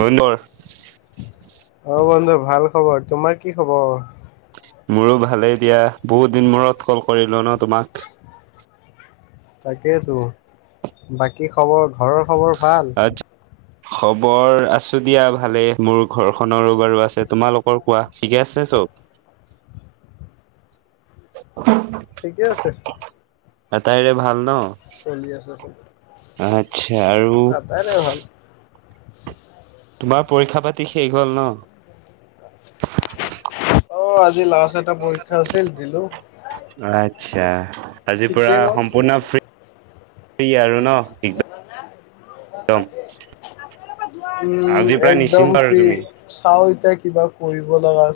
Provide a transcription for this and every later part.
বনৰ [unintelligible] অ' বন্ধু ভাল খবৰ। তোমাৰ কি খবৰ? মোৰো ভালেই দিয়া। বহুত দিন মূৰত কল কৰিলো ন তোমাক তাকেইেতো বাকী খবৰ ঘৰৰ খবৰ ভাল। আজ খবৰ আছো দিয়া ভালে। মোৰ ঘৰখনৰো বাৰু আছে তোমালোকৰ কোৱা ঠিকে আছে। চ উ উ [unintelligible] ঠিকে আছে। আটাইৰে ভাল। ন চলি আছে চব আচ্ছা আৰু আটাইৰে ভাল। [inaudible] মাৰ পৰীক্ষা পাতি শেষ হ'ল ন। অ' আজি লাষ্ট এটা পৰীক্ষা আছিল দিলো। আচ্ছা। আজিৰ পুৰা সম্পূৰ্ণ ফ্ৰী। আৰু কি ন চ একদম [unintelligible] উম আজিৰ পৰা নিশ্চিন্ত একদম আৰু ফ্ৰী তুমি চাও। এয়া কিবা কৰিব লগা।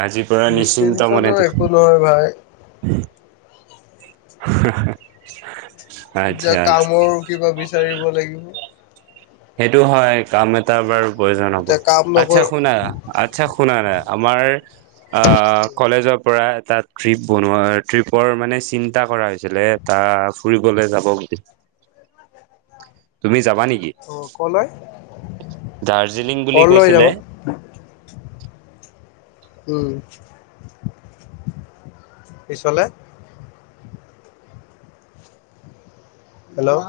আজি পৰা নিশ্চিন্ত নিশ্চিন্ততো মনে। একো নহয় ভাই [unintelligible] এতিয়া আচ্ছা কামৰ কিবা বিচাৰিব লাগিব। সেইটো হয় কাম এটা বাৰু প্ৰয়োজন হ'ব এতিয়া কাম আচ্ছা নকৰ শুনা আচ্ছা শুনা না। আমাৰ কলেজৰ পৰা তাত ট্ৰিপ বনোৱা ট্ৰিপৰ মানে চিন্তা কৰা হৈছিলে। তা ফুৰিবলে যাব বুলি। [inaudible] তুমি যাবা নেকি? অ' কলৈ দাৰ্জিলিং বুলি কলৈ যাব? কৈছিলে [inaudible] উম পিছলে। হেল্ল'!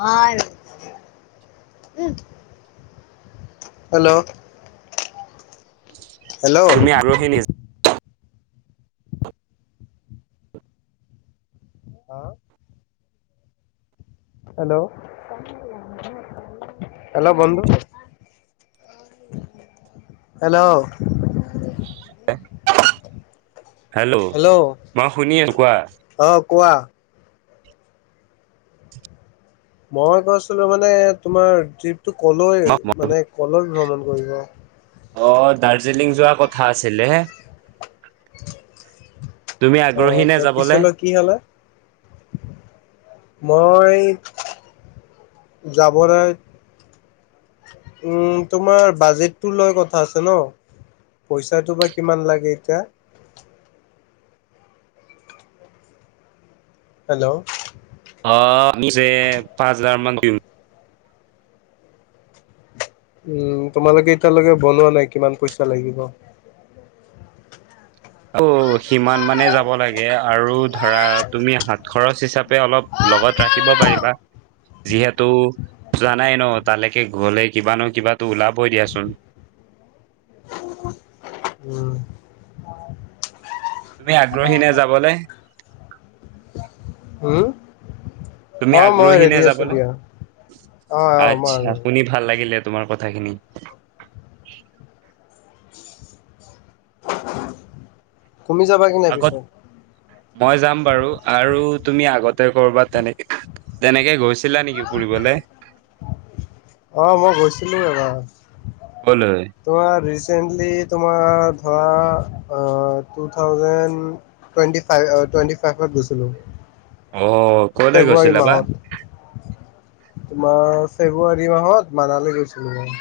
উম। হেল্ল'! তুমি হেল্ল' [unintelligible] হাঁ? হেল্ল' হেল্ল' বন্ধু। হেল্ল'! হেল্ল' মই শুনি আছো কোৱা। অ কোৱা। মই কৈছিলো মানে তোমাৰ ট্ৰিপ টো কলৈ মানে ক'লৈ ভ্ৰমণ কৰিব? অ' দাৰ্জিলিং যোৱা কথা আছিলে। তুমি আহ আগ্ৰহী নে ত যাবলে? পিছেলৈ কি হলে? মই যাবলৈ উম তোমাৰ বাজেটটো লৈ কথা আছে ন? পইচাটো বা কিমান লাগে এতিয়া। হেল্ল'! অ' নিজে পাঁচ হাজাৰ মান দিম। উম তোমালোকে এতিয়ালৈকে বনোৱা নাই কিমান পইচা লাগিব? অ' সিমান মানে যাব লাগে আৰু ধৰা তুমি হাত খৰচ হিচাপে অলপ লগত ৰাখিব পাৰিবা। যিহেতু জানাই ন তালৈকে গ'লে কিবা ন কিবা ওলাবই দিয়াচোন। [inaudible] তুমি আগ্ৰহী নে যাবলে? হম তুমি অ মই আগ্ৰহী নে ৰেডি আছো যাবলে? দিয়া অ অ মই আচ্ছা, শুনি ভাল লাগিলে। তোমাৰ কথাখিনি। তুমি যাবা কি নাই আগত পিছে? মই যাম বাৰু আৰু তুমি আগতে ক'ৰবাত তেনেকে তেনেকে গৈছিলা নেকি ফুৰিবলে? [inaudible] অ মই গৈছিলো এবাৰ কলৈ তোমাৰ ৰিচেন্টলি তোমাৰ ধৰা two thousand twenty five twenty ফাইভত গৈছিলোঁ। অ ক'লে ফেব্ৰুৱাৰী গৈছিলা বা? মাহত তোমাৰ ফেব্ৰুৱাৰী মাহত মানালী গৈছিলো মই।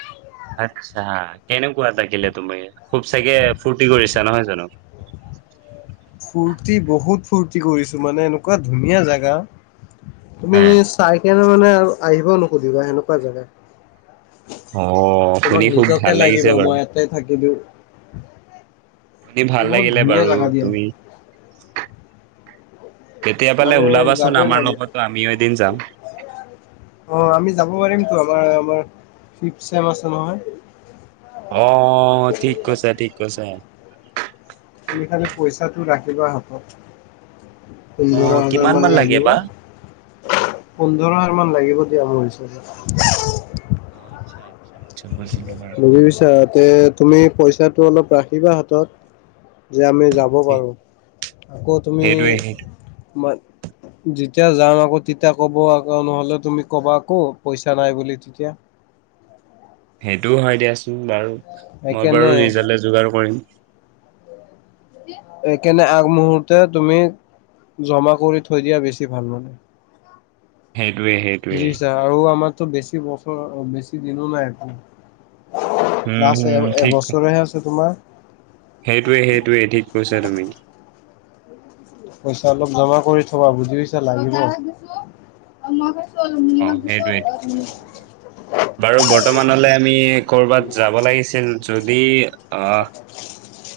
আচ্ছা কেনেকুৱা লাগিলে তুমি খুব চাগে ফূৰ্তি কৰিছা নহয় জানো? ফুৰ্তি বহুত ফুৰ্তি কৰিছো মানে এনেকুৱা ধুনীয়া জাগা, তুমি চাই কিনি মানে আৰু আহিবও নুখুজিবা সেনেকুৱা জাগা। অ', তোমাক শুনি খুব নিজকে ভাল লাগিব লাগিছে মই বাৰু। ইয়াতে থাকি দিওঁ, শুনি ভাল বহুত লাগিলে ধুনীয়া বাৰু জাগা দিয়া। তুমি কেতিয়াবালে মানে ওলাবাচোন যাবই আমাৰ লাগে লগতো আমিও এদিন যাম। অ আমি যাব পাৰিমটো আমাৰ আমাৰ ফিফ্ট চেম আছে নহয়। অ ঠিক কৈছা ঠিক কৈছা। তুমি খালি পইচাটো ৰাখিবা হাতত। পোন্ধৰ অ', হাজাৰ কিমান মান লাগে লাগিব বা? পোন্ধৰ হাজাৰ মান লাগিব দিয়া মোৰ হিচাপত। অ', আচ্ছা বুজিলো বাৰু বুজি পছা তে তুমি পইচাটো অলপ ৰাখিবা হাতত যে আমি যাব সেই- পাৰোঁ আকৌ তুমি সেইটোৱে সেইটো যেতিয়া যাম আকৌ তেতিয়া ক'ব আকৌ নহ'লে তুমি ক'বা আকৌ পইচা নাই বুলি তেতিয়া, সেইটোও হয় দিয়াচোন বাৰু মই সেইকাৰণে বাৰু ৰিজাল্ট যোগাৰ কৰিম [unintelligible] এইকাৰনে আগমুহূৰ্ত তুমি জমা কৰি থৈ দিয়া বেছি ভাল মানে সেইটোৱে সেইটোৱে বুজি পাইছা আৰু আমাৰতো বেছি বছৰ বেছি দিনো নাই একো উম লাষ্ট হম এ ঠিক এবছৰেহে আছে তোমাৰ, সেইটোৱে সেইটোৱে ঠিক কৈছা তুমি পইচা অলপ জমা কৰি থবা বুজি পাইছা লাগিব অ সেইটোৱে বাৰু বৰ্তমানলে আমি কৰ'বাত যাব লাগিছিল, যদি আহ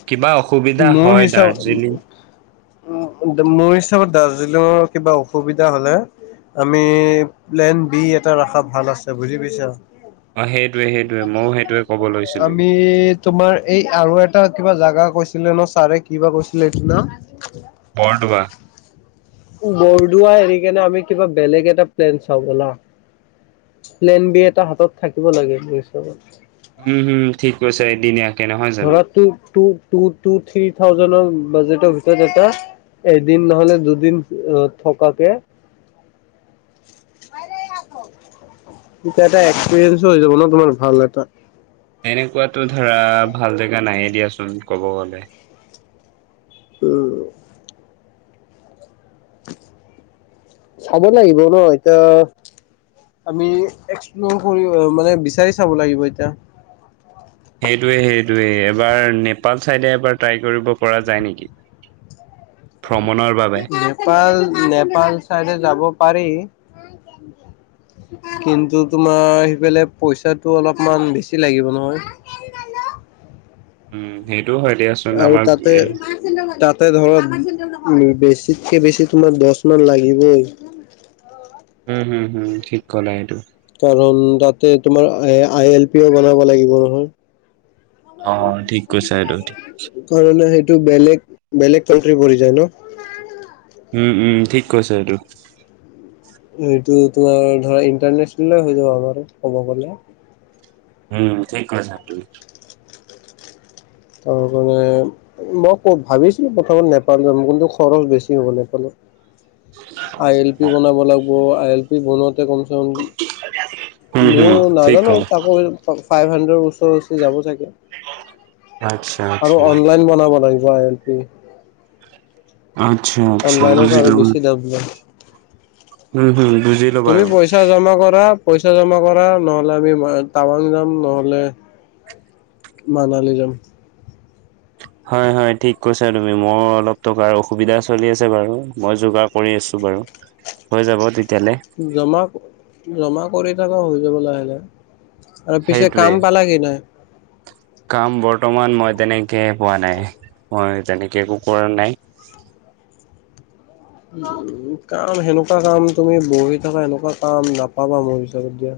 কিবা অসুবিধা মোৰ হয় হিচাপ দাৰ্জিলিং উ মোৰ হিচাপত দাৰ্জিলিঙত কিবা অসুবিধা হ'লে আমি প্লেন বি এটা ৰখা ভাল আছে বুজি পাইছো অ সেইটোৱে সেইটোৱে ময়ো সেইটোৱে ক'ব লৈছিলো আমি তোমাৰ এই আৰু এটা কিবা জাগা কৈছিলে ন ছাৰে কিবা কৈছিলে সিদিনা? বৰদোৱা বৰদোৱা হেৰি কেনে আমি কিবা বেলেগ এটা প্লেন চাও বলা, প্লেন বি এটা হাতত থাকিব লাগে মোৰ হিচাপত। উম হম ঠিক কৈছে এদিনীয়া ধৰা ট ট থ্ৰী থাজেডৰ [unintelligible] বাজেটৰ ভিতৰত এটা এদিন নহলে দুদিন থকাকে মানে হাকো এইটো এটা এক্সপৰিয়েঞ্চ হৈ যাব ন তোমাৰ ভাল এটা এনেকুৱাতো ধৰা ভাল জেগা নাইয়ে দিয়াচোন কব গলে উম চাব লাগিব ন এতিয়া আমি এক্সপ্লৰ কৰি মানে বিচাৰি চাব লাগিব এতিয়া সেইটোৱে সেইটোৱে এবাৰ নেপাল চাইডে এবাৰ ট্ৰাই কৰিব পৰা যায় নেকি উ [inaudible] ভ্ৰমণৰ বাবে নেপাল নেপাল চাইডে যাব পাৰি কিন্তু তোমাৰ সিফালে পইচাটো অলপমান বেছি লাগিব ব নহয় উম সেই আৰু তাতে তাতে ধৰক বেছিতকে বেছি তোমাৰ দচ মান লাগিবই উম হোম হোম ঠিক কলা এইটো কাৰণ তাতে তোমাৰ এ আই এল পিও বনাব লাগিব নহয় অ ঠিক কৈছা এইটো ঠিক কাৰণে সেইটো বেলেগ বেলেগ কাউন্ট্ৰী পৰি যায় ন উম উম ঠিক কৈছে সেইটো সেইটো টো আৱ ধৰা ইন্টাৰনেচনেলে হৈ যাব পাৰে ক'ব গলে উম ঠিক কৈছা তাৰ কাৰনে মই ক ভাবিছিলো প্ৰথমত নেপাল যাম কিন্তু খৰচ বেছি হ'ব নেপালত আই এল পি বনাব লাগব আই এল পি বনাও কমছে উম কম হম মও ঠিক নাজানো ক'লা তাকো ফাইভ হানড্ৰেদ ওচৰা ওচৰি যাব চাগে আচ্ছা আৰু আচ্ছা অনলাইন বনাব লাগিব আই এল পি আচ্ছা আচ্ছা অনলাইনত আৰু বুজিলো বেছি দাম লয়। উম হোম তুমি পইচা জমা কৰা পইচা জমা কৰা নহ'লে আমি টাৱাং যাম নহ'লে মানালি যাম হয় হয় ঠিক কৈছা তুমি মোৰ অলপ টকাৰ অসুবিধা চলি আছে বাৰু মই যোগাৰ কৰি আছো। বাৰু হৈ যাব তে জমা জমা কৰি থাকা হৈ যাব লাহে লাহে আৰু পিছে সেইটোৱে কাম পালা কি নাই কাম বৰ্তমান মই তেনেকে পোৱা নাই মই তেনেকে একো কৰা নাই। [inaudible] উম কাম সেনেকুৱা কাম তুমি বহি থকা সেনেকুৱা কাম নাপাবা মোৰ হিচাপত যে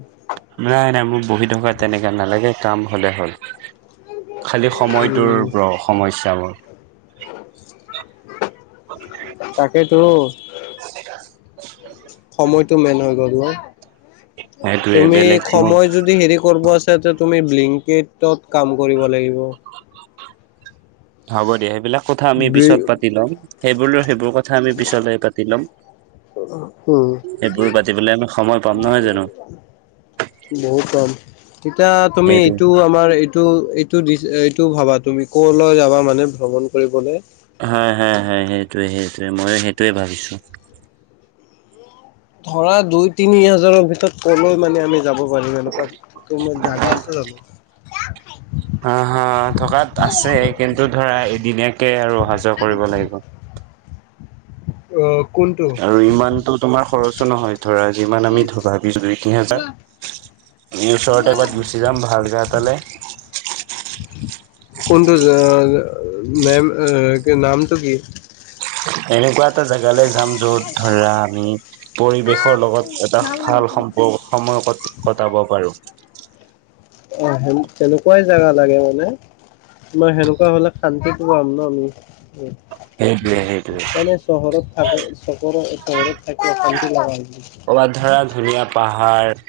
নাই নাই মোক বহি থকা তেনেকা নালাগে কাম হ'লে হ'ল। খালী সময়টোৰ উম, সমস্যাবোৰ তাকে তো সময়টো মেন হৈ গ'ল ন সেইটোয়ে তুমি বেলেগ মোৰ সময় যদি হেৰি কৰিব আ যদি তুমি বিলিংকিত ত কাম কৰিব লাগিব হ'ব দিয়া সেইবিলাক কথা আমি ব্লি পিছত পাতি লম সেইবোৰ সেইবোৰ কথা আমি পিছলে পাতি ল'ম উম সেইবোৰ পাতিবলে আমি সময় পাম নহয় জানো বহুত কাম তেতিয়া তুমি সেইটোৱে এইটো আমাৰ এইটো এইটো দি টো ভাবা তুমি ক'লৈ যাবা মানে ভ্ৰমণ কৰিবলে হা হে হে সেইটোৱে সেইটোৱে মই সেইটোৱে ভাবিছোঁ ধৰা দুই তিনি হাজাৰৰ ভিতৰত কলৈ মানে আমি যাব পাৰিম এনেকুৱা জাগা আছে জানো হা হা থকাত আছে কিন্তু ধৰা এদিনীয়াকে আৰু অহা যোৱা কৰিব লাগিব [inaudible] অঁ আৰু ইমানতো তোমাৰ খৰচো নহয় ধৰা যিমান আমি ভাবিছোঁ দুই তিনিহাজাৰ এই ওচৰতে এবাত গুচি যাম ভালকে জেগাতে [inaudible] কোনটো নেম নামটো কি এনেকুৱা এটা জেগালৈ যাম য'ত ধৰা আমি পৰিৱেশৰ লগত এটা ভাল সম্পৰ্ক সময় ক কটাব পাৰো অ সে তেনেকুৱাই জোগা লাগে মানে। মই সেনেকুৱা হলে শান্তিত পোৱা পাম ন আমি সেইটোৱে সেইটোৱে মানে চহৰত থাকে চহৰ চহৰত থাকিল কবাত ধৰা ধুনীয়া পাহাৰ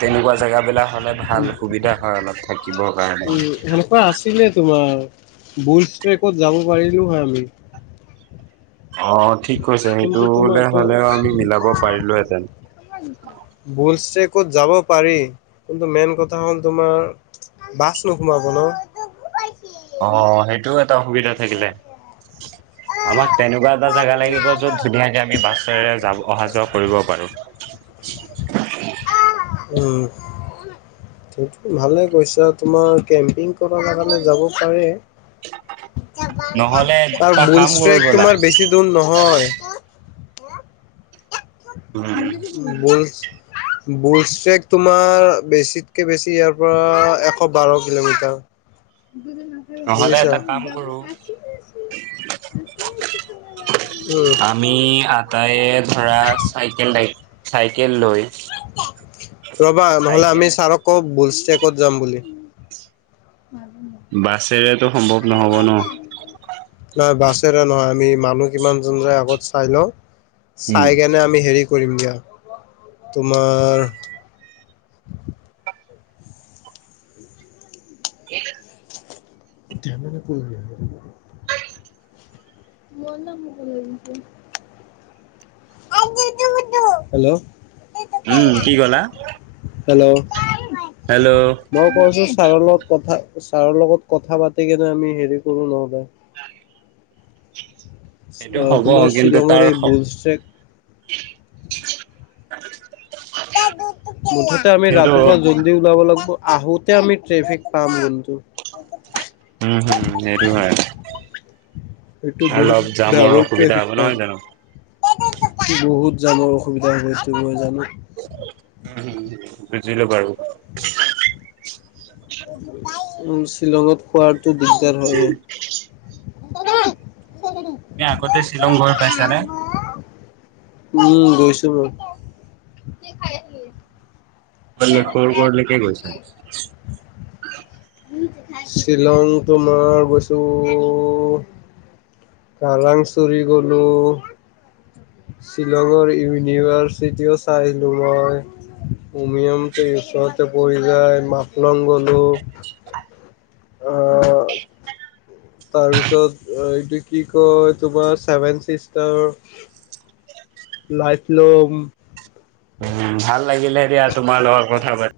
তেনেকুৱা জেগাবিলাক হলে উম ভাল সুবিধা হয় অলপ থাকিবৰ কাৰণে আছিলে তোমাৰ বোচ প্ৰেকত যাব পাৰিলো হয় আমি অ ঠিক কৈছে সেইটো কিন্তু তোমাৰ হ'লেও আমি মিলাব পাৰিলোহেঁতেন বোচছে ক'ত যাব পাৰি কিন্তু মেইন কথা হ'ল তোমাৰ বাছ নোপোৱা মোনো ন অ সেইটোও এটা অ সুবিধা থাকিলে [inaudible] আমাক তেনেকুৱা এটা জোগা লাগিব যত ধুনীয়াকে আমি বাছেৰে যাব অহা যোৱা কৰিব পাৰো উম সেইটো ভালে কৈছা তোমাৰ কেম্পিং কৰ লগে যাব পাৰে। নহ'লে আৰু এটা কাম কৰো বুলষ্ট্ৰেক ব'লা, তোমাৰ বেছি দূৰ নহয়। উম। বুল বুল‌ষ্ট্ৰেক চেক তোমাৰ বেছিতকে বেছি ইয়াৰ পৰা এশ বাৰ কিলোমিটাৰ। হয়। [unintelligible] নহলে এটা কাম কৰো। উম। আমি আটা এ ধৰা চাইকেল তাই। চাইকেল লৈ। ৰবা নহলে চাইকেল আমি ছাৰকো কৌ বুল টেপ্টকত যাম বুলি। বাছেৰেতো সম্ভৱ নহ'ব ন। নহয় বাছেৰে নহয় আমি মানুহ কিমান জন যায় আগত চাই লওঁ উম, চাই কেনে আমি হেৰি। কৰিম দিয়া তোমাৰ। [unintelligible] তেনেনে কৰি। মোৰ ন মগনন্তু। [unintelligible] ঐ ইয়ো মোৰো হেল্ল। উম, কি ক'লা? হেল্ল' হেল্ল' মই কৈছো ছাৰ লগ। কথা ছাৰৰ লগত কথা পাতি কেনে আমি হেৰি কৰো নহলে। সেইটো অ হব তোমাৰ কিন্তু শ্বিলঙৰ তাৰ। এই বুল ট্ৰেক তে তো মুঠতে আমি কিন্তু ৰাতিপুৱা জল্দি উওলাব লাগিব। আহোতে আমি ট্ৰেফিক পাম কিন্তু। উম উম সেইটো হয়। এইটো বহুত অলপ জামৰ ডাঙৰ অসুবিধা হ'ব ট্ৰেফিক নহয় জানো? পাম্প। বহুত জানৰ অসুবিধা হৈছ মই জানো। উ বুজিলো বাৰু টিঁ উ শ্বিলঙত খোৱাৰ। হয়ে। [unintelligible] তুমি আগতে শ্বিলং গৈ পাইছানে। উম গৈছো বাও। বলে কৰ কৰলে কেই গৈছে। শ্বিলংটো তোমাৰ গৈছোঁ। কাৰাং চুৰি গলো। শ্বিলঙৰ ইউনিভাৰ্চিটি অ চাই আহিলো মই। উমিয়মটো ওচৰতে পৰি যায় মাফলং গ'লোঁ। অ। তাৰপিছত এইটো কি কয় তোমাৰ চছেভেন ছিষ্টাৰ। লাইফ লম। উ ভাল লাগিলে দিয়া তোমাৰ লগত কথা পাত-